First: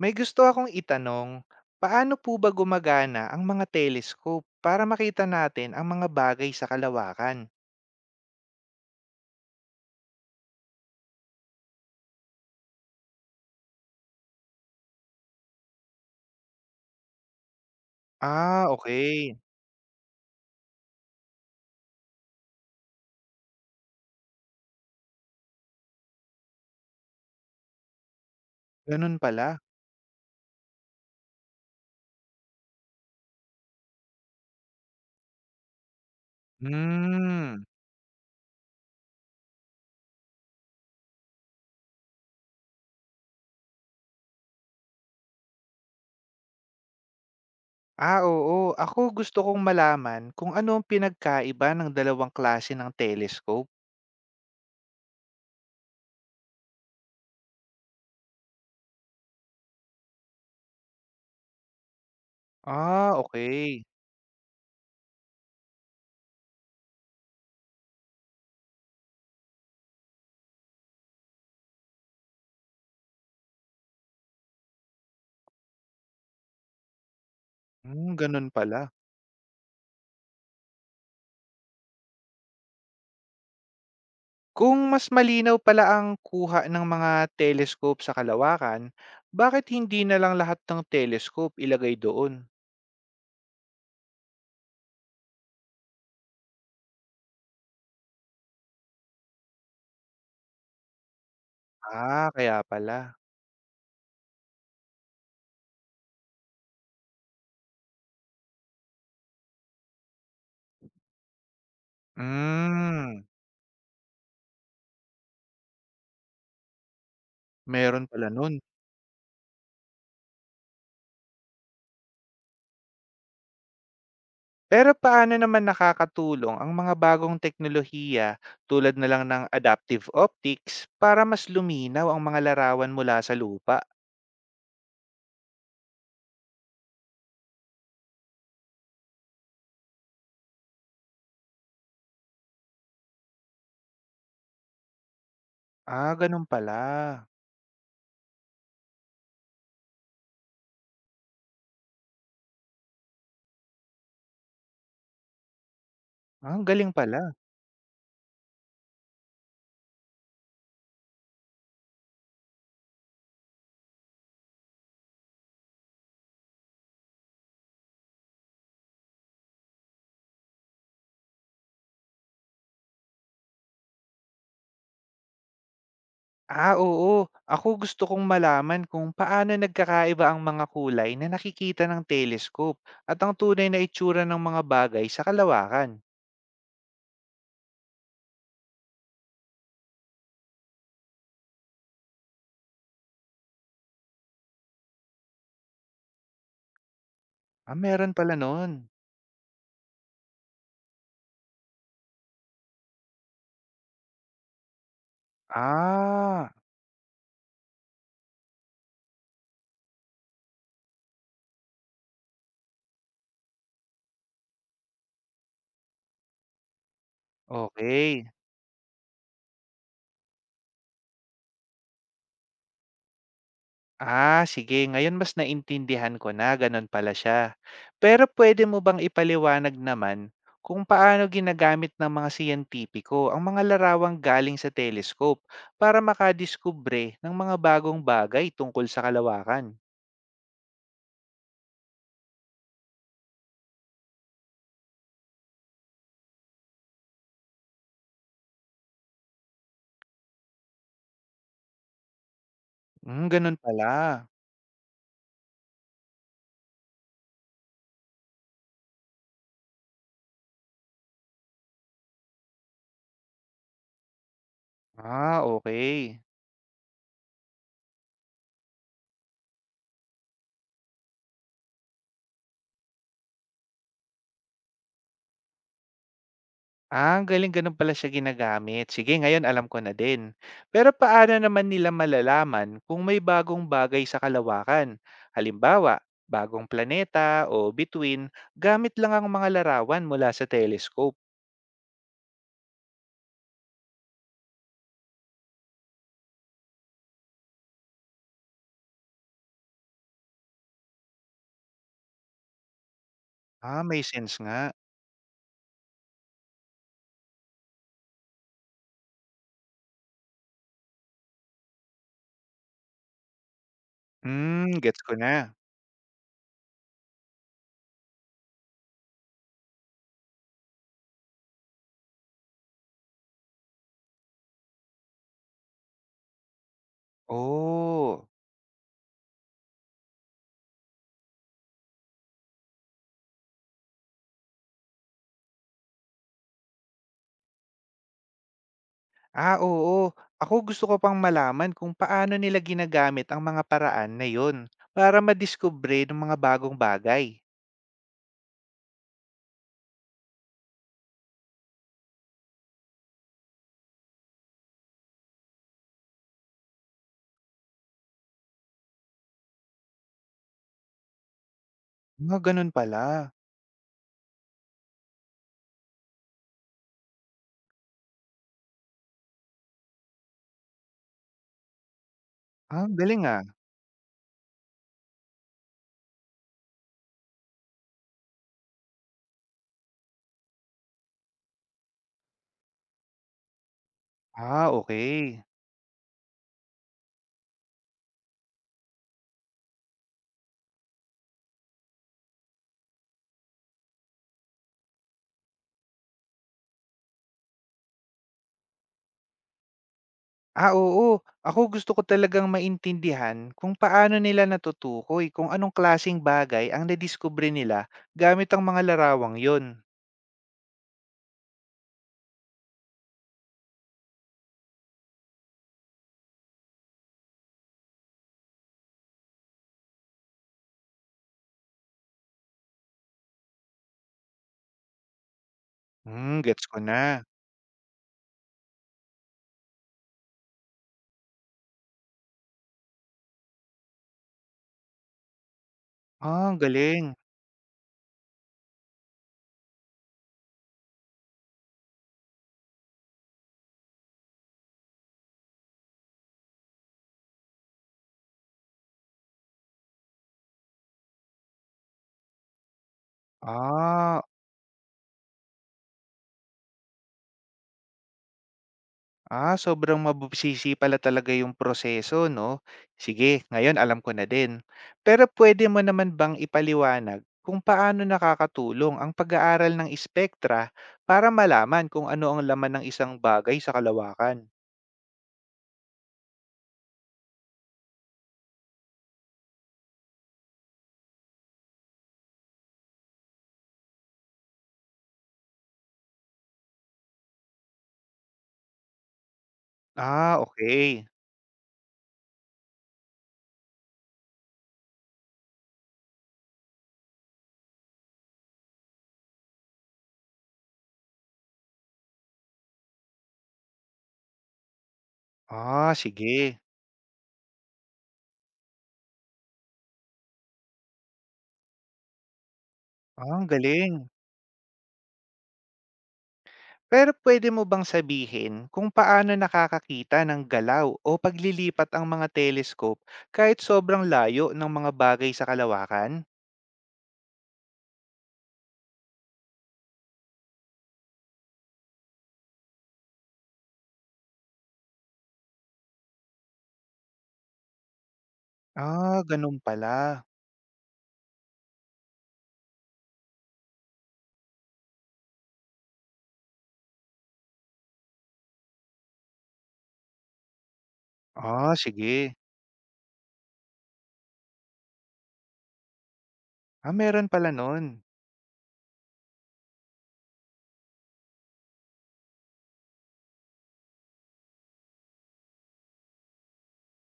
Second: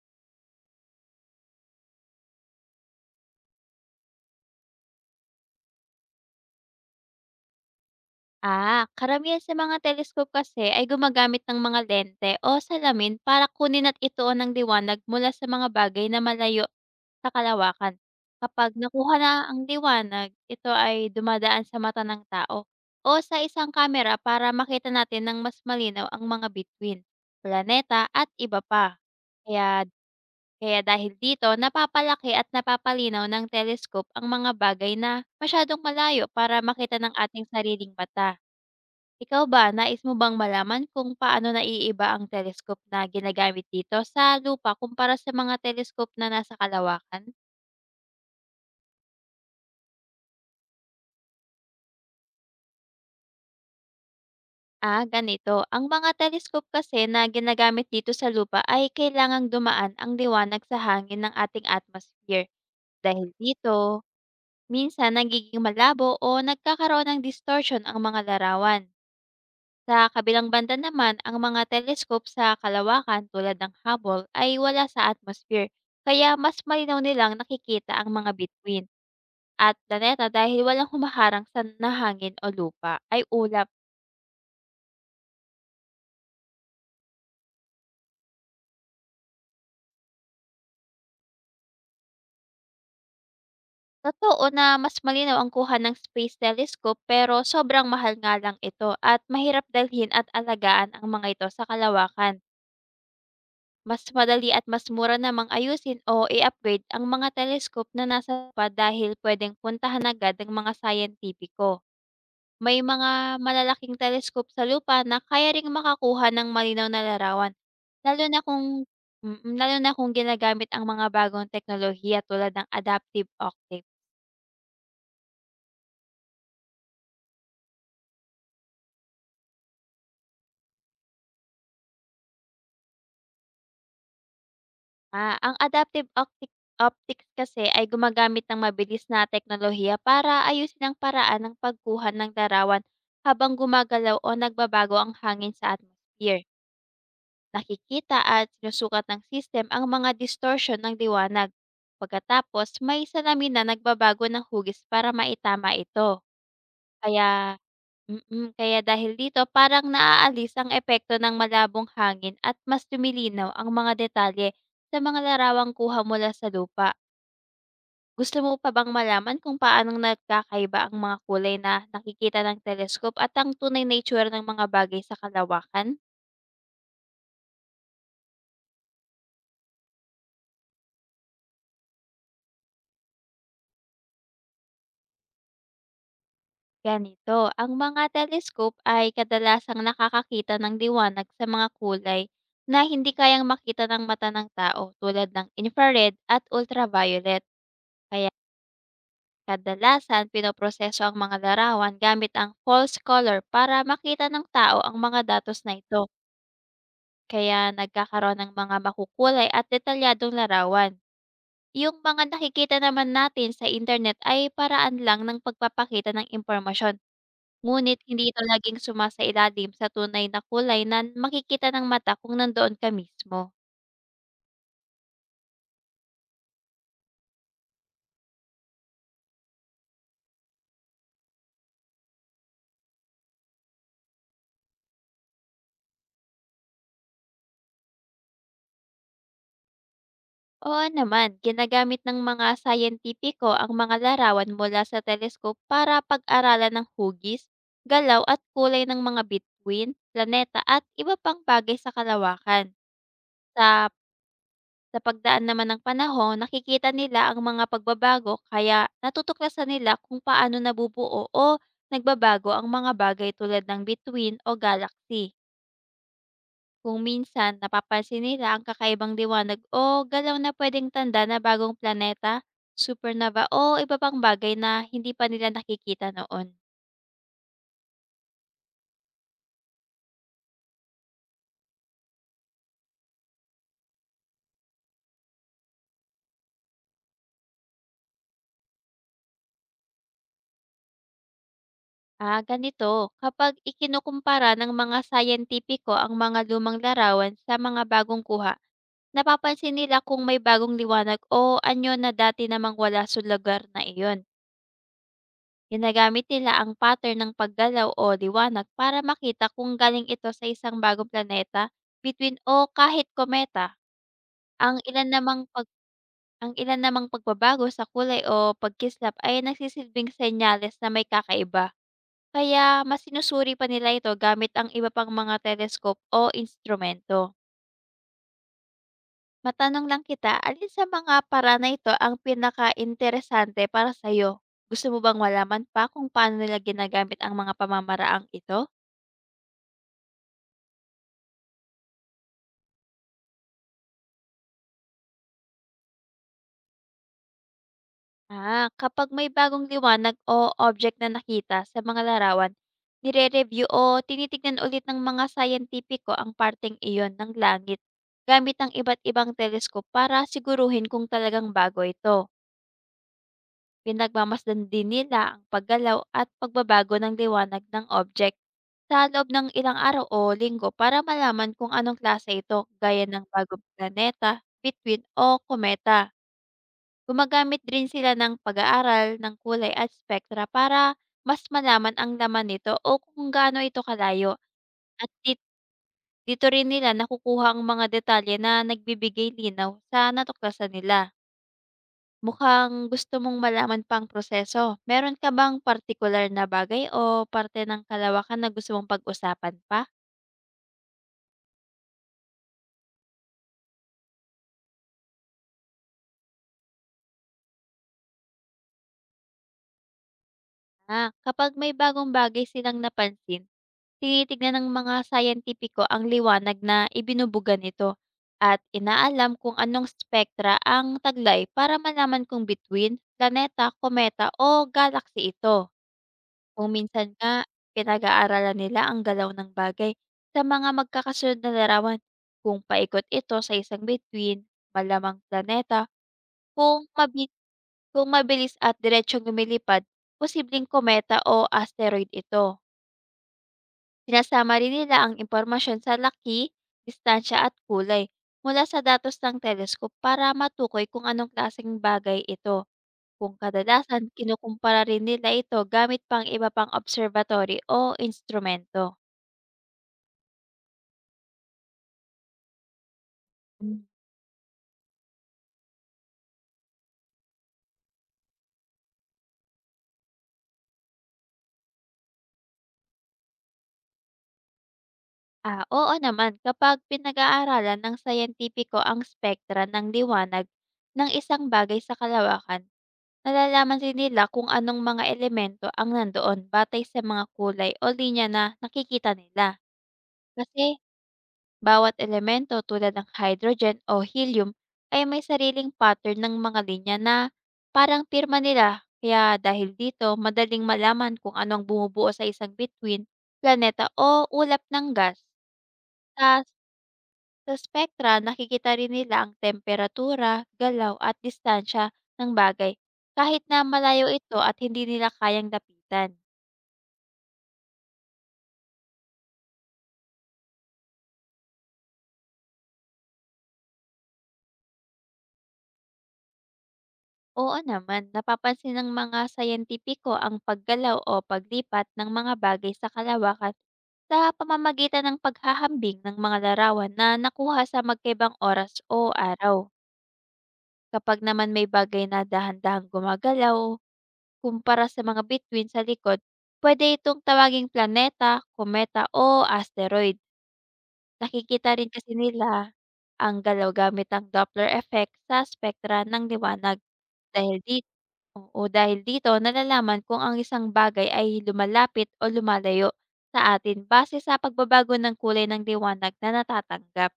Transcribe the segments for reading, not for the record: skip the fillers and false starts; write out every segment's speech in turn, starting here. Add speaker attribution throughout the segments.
Speaker 1: May gusto akong itanong, paano po ba gumagana ang mga telescope para makita natin ang mga bagay sa kalawakan?
Speaker 2: Ah, karamihan sa mga telescope kasi ay gumagamit ng mga lente o salamin para kunin at ituon ang liwanag mula sa mga bagay na malayo sa kalawakan.
Speaker 1: Ah,
Speaker 2: Kapag nakuha na
Speaker 1: okay.
Speaker 2: ang liwanag, ito ay dumadaan sa mata ng tao o sa isang kamera para makita natin ng mas malinaw ang mga bituin, planeta at iba pa.
Speaker 1: Ganun pala.
Speaker 2: Kaya kaya dahil dito napapalaki at napapalinaw ng telescope ang mga bagay na masyadong malayo para makita ng ating
Speaker 1: Hmm.
Speaker 2: sariling mata. Ikaw ba, nais mo bang malaman kung paano naiiba ang telescope na ginagamit dito sa lupa kumpara sa mga telescope na nasa kalawakan?
Speaker 1: Ah, oo. Ako gusto kong malaman kung ano ang pinagkaiba ng dalawang klase ng telescope.
Speaker 2: Ah, ganito. Ang mga telescope kasi na ginagamit dito sa lupa ay kailangang dumaan ang liwanag sa hangin ng ating atmosphere.
Speaker 1: Ah,
Speaker 2: Dahil
Speaker 1: okay.
Speaker 2: dito, minsan nagiging malabo o nagkakaroon ng distortion ang mga larawan. Sa kabilang banda naman, ang mga telescope sa kalawakan tulad ng Hubble ay wala sa atmosphere, kaya mas malinaw nilang nakikita ang
Speaker 1: Hmm,
Speaker 2: mga
Speaker 1: ganun
Speaker 2: bituin
Speaker 1: pala.
Speaker 2: at planeta dahil walang humaharang sa nahangin o lupa ay ulap.
Speaker 1: Kung mas malinaw pala ang kuha ng mga telescope sa kalawakan, bakit hindi na lang lahat ng telescope ilagay doon?
Speaker 2: Totoo na mas malinaw ang kuha ng space telescope, pero sobrang mahal nga lang ito at mahirap dalhin at alagaan ang mga ito sa
Speaker 1: Ah,
Speaker 2: kalawakan.
Speaker 1: kaya pala.
Speaker 2: Mas madali at mas mura namang ayusin o i-upgrade ang mga telescope na nasa lupa dahil pwedeng puntahan agad ng mga siyentipiko. May
Speaker 1: Hmm,
Speaker 2: mga malalaking telescope sa lupa na kaya ring makakuha ng malinaw na larawan,
Speaker 1: meron
Speaker 2: lalo
Speaker 1: pala
Speaker 2: na
Speaker 1: nun.
Speaker 2: kung lalo na kung ginagamit ang mga bagong teknolohiya tulad ng adaptive optics.
Speaker 1: Pero paano naman nakakatulong ang mga bagong teknolohiya tulad na lang ng adaptive optics para mas luminaw ang mga larawan mula sa lupa?
Speaker 2: Ah, ang adaptive optic optics kasi ay gumagamit ng mabilis na teknolohiya para ayusin ang paraan ng pagkuha ng larawan habang gumagalaw o nagbabago ang hangin sa
Speaker 1: Ah,
Speaker 2: atmosphere.
Speaker 1: ganun pala.
Speaker 2: Nakikita at sinusukat ng system ang mga distortion ng liwanag. Pagkatapos, may salamin na nagbabago ng hugis para maitama ito.
Speaker 1: Ah, ang galing pala.
Speaker 2: Kaya kaya dahil dito parang naaalis ang epekto ng malabong hangin at mas lumilinaw ang mga detalye sa mga larawang kuha mula sa lupa. Gusto mo pa bang malaman kung paanong nagkakaiba ang mga kulay na nakikita ng telescope at ang tunay na itsura ng mga bagay sa kalawakan?
Speaker 1: Ah, oo. Ako gusto kong malaman kung paano nagkakaiba ang mga kulay na nakikita ng telescope at ang tunay na itsura ng mga bagay sa kalawakan.
Speaker 2: Ganito, ang mga telescope ay kadalasang nakakakita ng liwanag sa mga kulay na hindi kayang makita ng mata ng tao, tulad ng infrared at ultraviolet.
Speaker 1: Ah, meron pala nun.
Speaker 2: Kadalasan, pinoproseso ang mga larawan gamit ang false color para makita ng tao ang mga datos na ito,
Speaker 1: Ah,
Speaker 2: kaya nagkakaroon ng mga makukulay at detalyadong larawan. Yung mga nakikita naman natin sa internet ay paraan lang ng pagpapakita ng impormasyon, ngunit hindi
Speaker 1: okay.
Speaker 2: ito laging sumasailalim sa tunay na kulay na makikita ng mata kung nandoon ka mismo.
Speaker 1: Ah, sige. Ngayon mas naintindihan ko na, ganun pala siya. Pero pwede mo bang ipaliwanag naman kung paano ginagamit ng mga siyentipiko ang mga larawang galing sa telescope para makadiskubre ng mga bagong bagay tungkol sa kalawakan?
Speaker 2: Oo naman, ginagamit ng mga scientifico ang mga larawan mula sa teleskop para pag-aralan ng hugis, galaw at kulay ng mga bituin, planeta at iba pang bagay sa kalawakan.
Speaker 1: Hmm, ganun
Speaker 2: Sa,
Speaker 1: pala.
Speaker 2: sa pagdaan naman ng panahon, nakikita nila ang mga pagbabago, kaya natutuklasan nila kung paano nabubuo o nagbabago ang mga bagay tulad ng bituin o galaxy.
Speaker 1: Ah, okay.
Speaker 2: Kung minsan napapansin nila ang kakaibang liwanag o galaw na pwedeng tanda na bagong planeta, supernova o iba pang bagay na hindi pa nila nakikita noon.
Speaker 1: Ah, ang galing gano'n pala siya ginagamit. Sige, ngayon alam ko na din. Pero paano naman nila malalaman kung may bagong bagay sa kalawakan? Halimbawa, bagong planeta o bituin, gamit lang ang mga larawan mula sa telescope.
Speaker 2: Ah, ganito, kapag ikinukumpara ng mga scientifico ang mga lumang larawan sa mga bagong kuha, napapansin nila kung may bagong liwanag o anyo na dati namang wala sa lugar na
Speaker 1: Ah, may
Speaker 2: iyon.
Speaker 1: sense nga.
Speaker 2: Ginagamit nila ang pattern ng paggalaw o liwanag para makita kung galing ito sa isang bagong planeta, between o kahit kometa.
Speaker 1: Hmm,
Speaker 2: Ang
Speaker 1: gets
Speaker 2: ilan
Speaker 1: ko na.
Speaker 2: namang pag ang ilan namang pagbabago sa kulay o pagkislap ay nagsisilbing senyales na may kakaiba. Kaya mas sinusuri pa nila ito gamit ang iba pang mga teleskop o instrumento.
Speaker 1: Oh.
Speaker 2: Matanong lang kita, alin sa mga paraan na ito ang pinaka interesante para sa'yo? Gusto mo bang malaman pa kung paano nila ginagamit ang mga pamamaraang ito?
Speaker 1: Ah, oo. Ako gusto ko pang malaman kung paano nila ginagamit ang mga paraan na yon para madiskubre ng mga bagong bagay.
Speaker 2: Ah, kapag may bagong liwanag o object na nakita sa mga larawan, nire-review o tinitignan ulit ng mga scientifico ang parteng iyon ng langit gamit ang iba't ibang teleskop para siguruhin kung talagang bago ito.
Speaker 1: Mga ganun pala.
Speaker 2: Pinagmamasdan din nila ang paggalaw at pagbabago ng liwanag ng object sa loob ng ilang araw o linggo para malaman kung anong klase ito,
Speaker 1: Ah, ang
Speaker 2: gaya
Speaker 1: galing
Speaker 2: ng
Speaker 1: ah.
Speaker 2: bagong planeta, bituin o kometa. Gumagamit rin sila ng pag-aaral ng kulay at spektra para mas malaman ang laman nito o kung gaano ito kalayo.
Speaker 1: Ah,
Speaker 2: At di-
Speaker 1: okay.
Speaker 2: dito rin nila nakukuha ang mga detalye na nagbibigay linaw sa natuklasan nila. Mukhang gusto mong malaman pang proseso. Meron ka bang partikular na bagay o parte ng kalawakan na gusto mong pag-usapan pa?
Speaker 1: Ah, oo. Ako gusto ko talagang maintindihan kung paano nila natutukoy kung anong klasing bagay ang nadiskubre nila gamit ang mga larawang 'yon.
Speaker 2: Ah, kapag may bagong bagay silang napansin, tinitignan ng mga scientifico ang liwanag na ibinubuga nito at inaalam kung anong spektra ang taglay para malaman kung between, planeta, kometa o galaxy ito.
Speaker 1: Hmm, gets
Speaker 2: Kung
Speaker 1: ko na.
Speaker 2: minsan nga, pinag-aaralan nila ang galaw ng bagay sa mga magkakasunod na larawan. Kung paikot ito sa isang between, malamang planeta;
Speaker 1: Ah, ang
Speaker 2: kung
Speaker 1: galing.
Speaker 2: mabi kung mabilis at diretsyong lumilipad, posibleng kometa o asteroid ito. Sinasama rin nila ang impormasyon sa laki, distansya at kulay mula sa datos ng teleskop para matukoy kung anong klaseng bagay ito. Kung kadalasan,
Speaker 1: Ah,
Speaker 2: kinukumpara rin nila ito gamit pang iba pang observatory o instrumento.
Speaker 1: ah, sobrang mabubsisi pala talaga yung proseso 'no? Sige, ngayon alam ko na din. Pero pwede mo naman bang ipaliwanag kung paano nakakatulong ang pag-aaral ng espektra para malaman kung ano ang laman ng isang bagay sa kalawakan?
Speaker 2: Ah, oo naman. Kapag pinag-aaralan ng siyentipiko ang spektra ng liwanag ng isang bagay sa kalawakan, nalalaman din nila kung anong mga elemento ang nandoon batay sa mga kulay o linya na nakikita nila.
Speaker 1: Ah,
Speaker 2: Kasi
Speaker 1: okay.
Speaker 2: bawat elemento tulad ng hydrogen o helium ay may sariling pattern ng mga linya na parang pirma nila. Kaya dahil dito, madaling malaman kung anong bumubuo sa isang bituin, planeta o ulap ng gas.
Speaker 1: Ah,
Speaker 2: Sa
Speaker 1: sige.
Speaker 2: sa spektra, nakikita rin nila ang temperatura, galaw at distansya ng bagay
Speaker 1: Ah,
Speaker 2: kahit
Speaker 1: ang
Speaker 2: na
Speaker 1: galing.
Speaker 2: malayo ito at hindi nila kayang lapitan.
Speaker 1: Pero pwede mo bang sabihin kung paano nakakakita ng galaw o paglilipat ang mga telescope kahit sobrang layo ng mga bagay sa kalawakan?
Speaker 2: Oo naman, napapansin ng mga sayentipiko ang paggalaw o paglipat ng mga bagay sa kalawakan sa pamamagitan ng paghahambing ng mga larawan na nakuha sa magkaibang oras o
Speaker 1: Ah, gano'n
Speaker 2: araw.
Speaker 1: pala.
Speaker 2: Kapag naman may bagay na dahan-dahang gumagalaw, kumpara sa mga bituin sa likod, pwede itong tawaging planeta, kometa o asteroid. Nakikita
Speaker 1: Ah,
Speaker 2: rin kasi
Speaker 1: sige.
Speaker 2: nila ang galaw gamit ang Doppler effect sa spektra ng liwanag.
Speaker 1: Ah, meron pala
Speaker 2: Dahil
Speaker 1: nun.
Speaker 2: dito, oo, dahil dito nalalaman kung ang isang bagay ay lumalapit o lumalayo sa atin base sa pagbabago ng kulay ng liwanag na natatanggap.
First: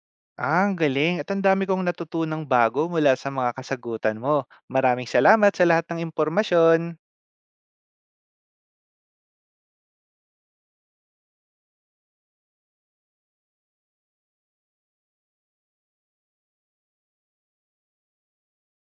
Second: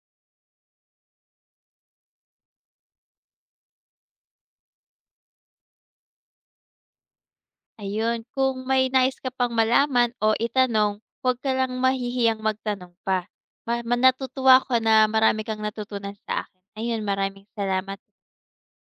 Speaker 1: Ah, ang galing at ang dami kong natutunang bago mula sa mga kasagutan mo. Maraming salamat sa lahat ng impormasyon.
Speaker 2: Ayun, kung may nais ka pang malaman o itanong, huwag ka lang mahihiyang magtanong pa. Ma ma natutuwa ako na marami kang natutunan sa akin. Ayun, maraming salamat.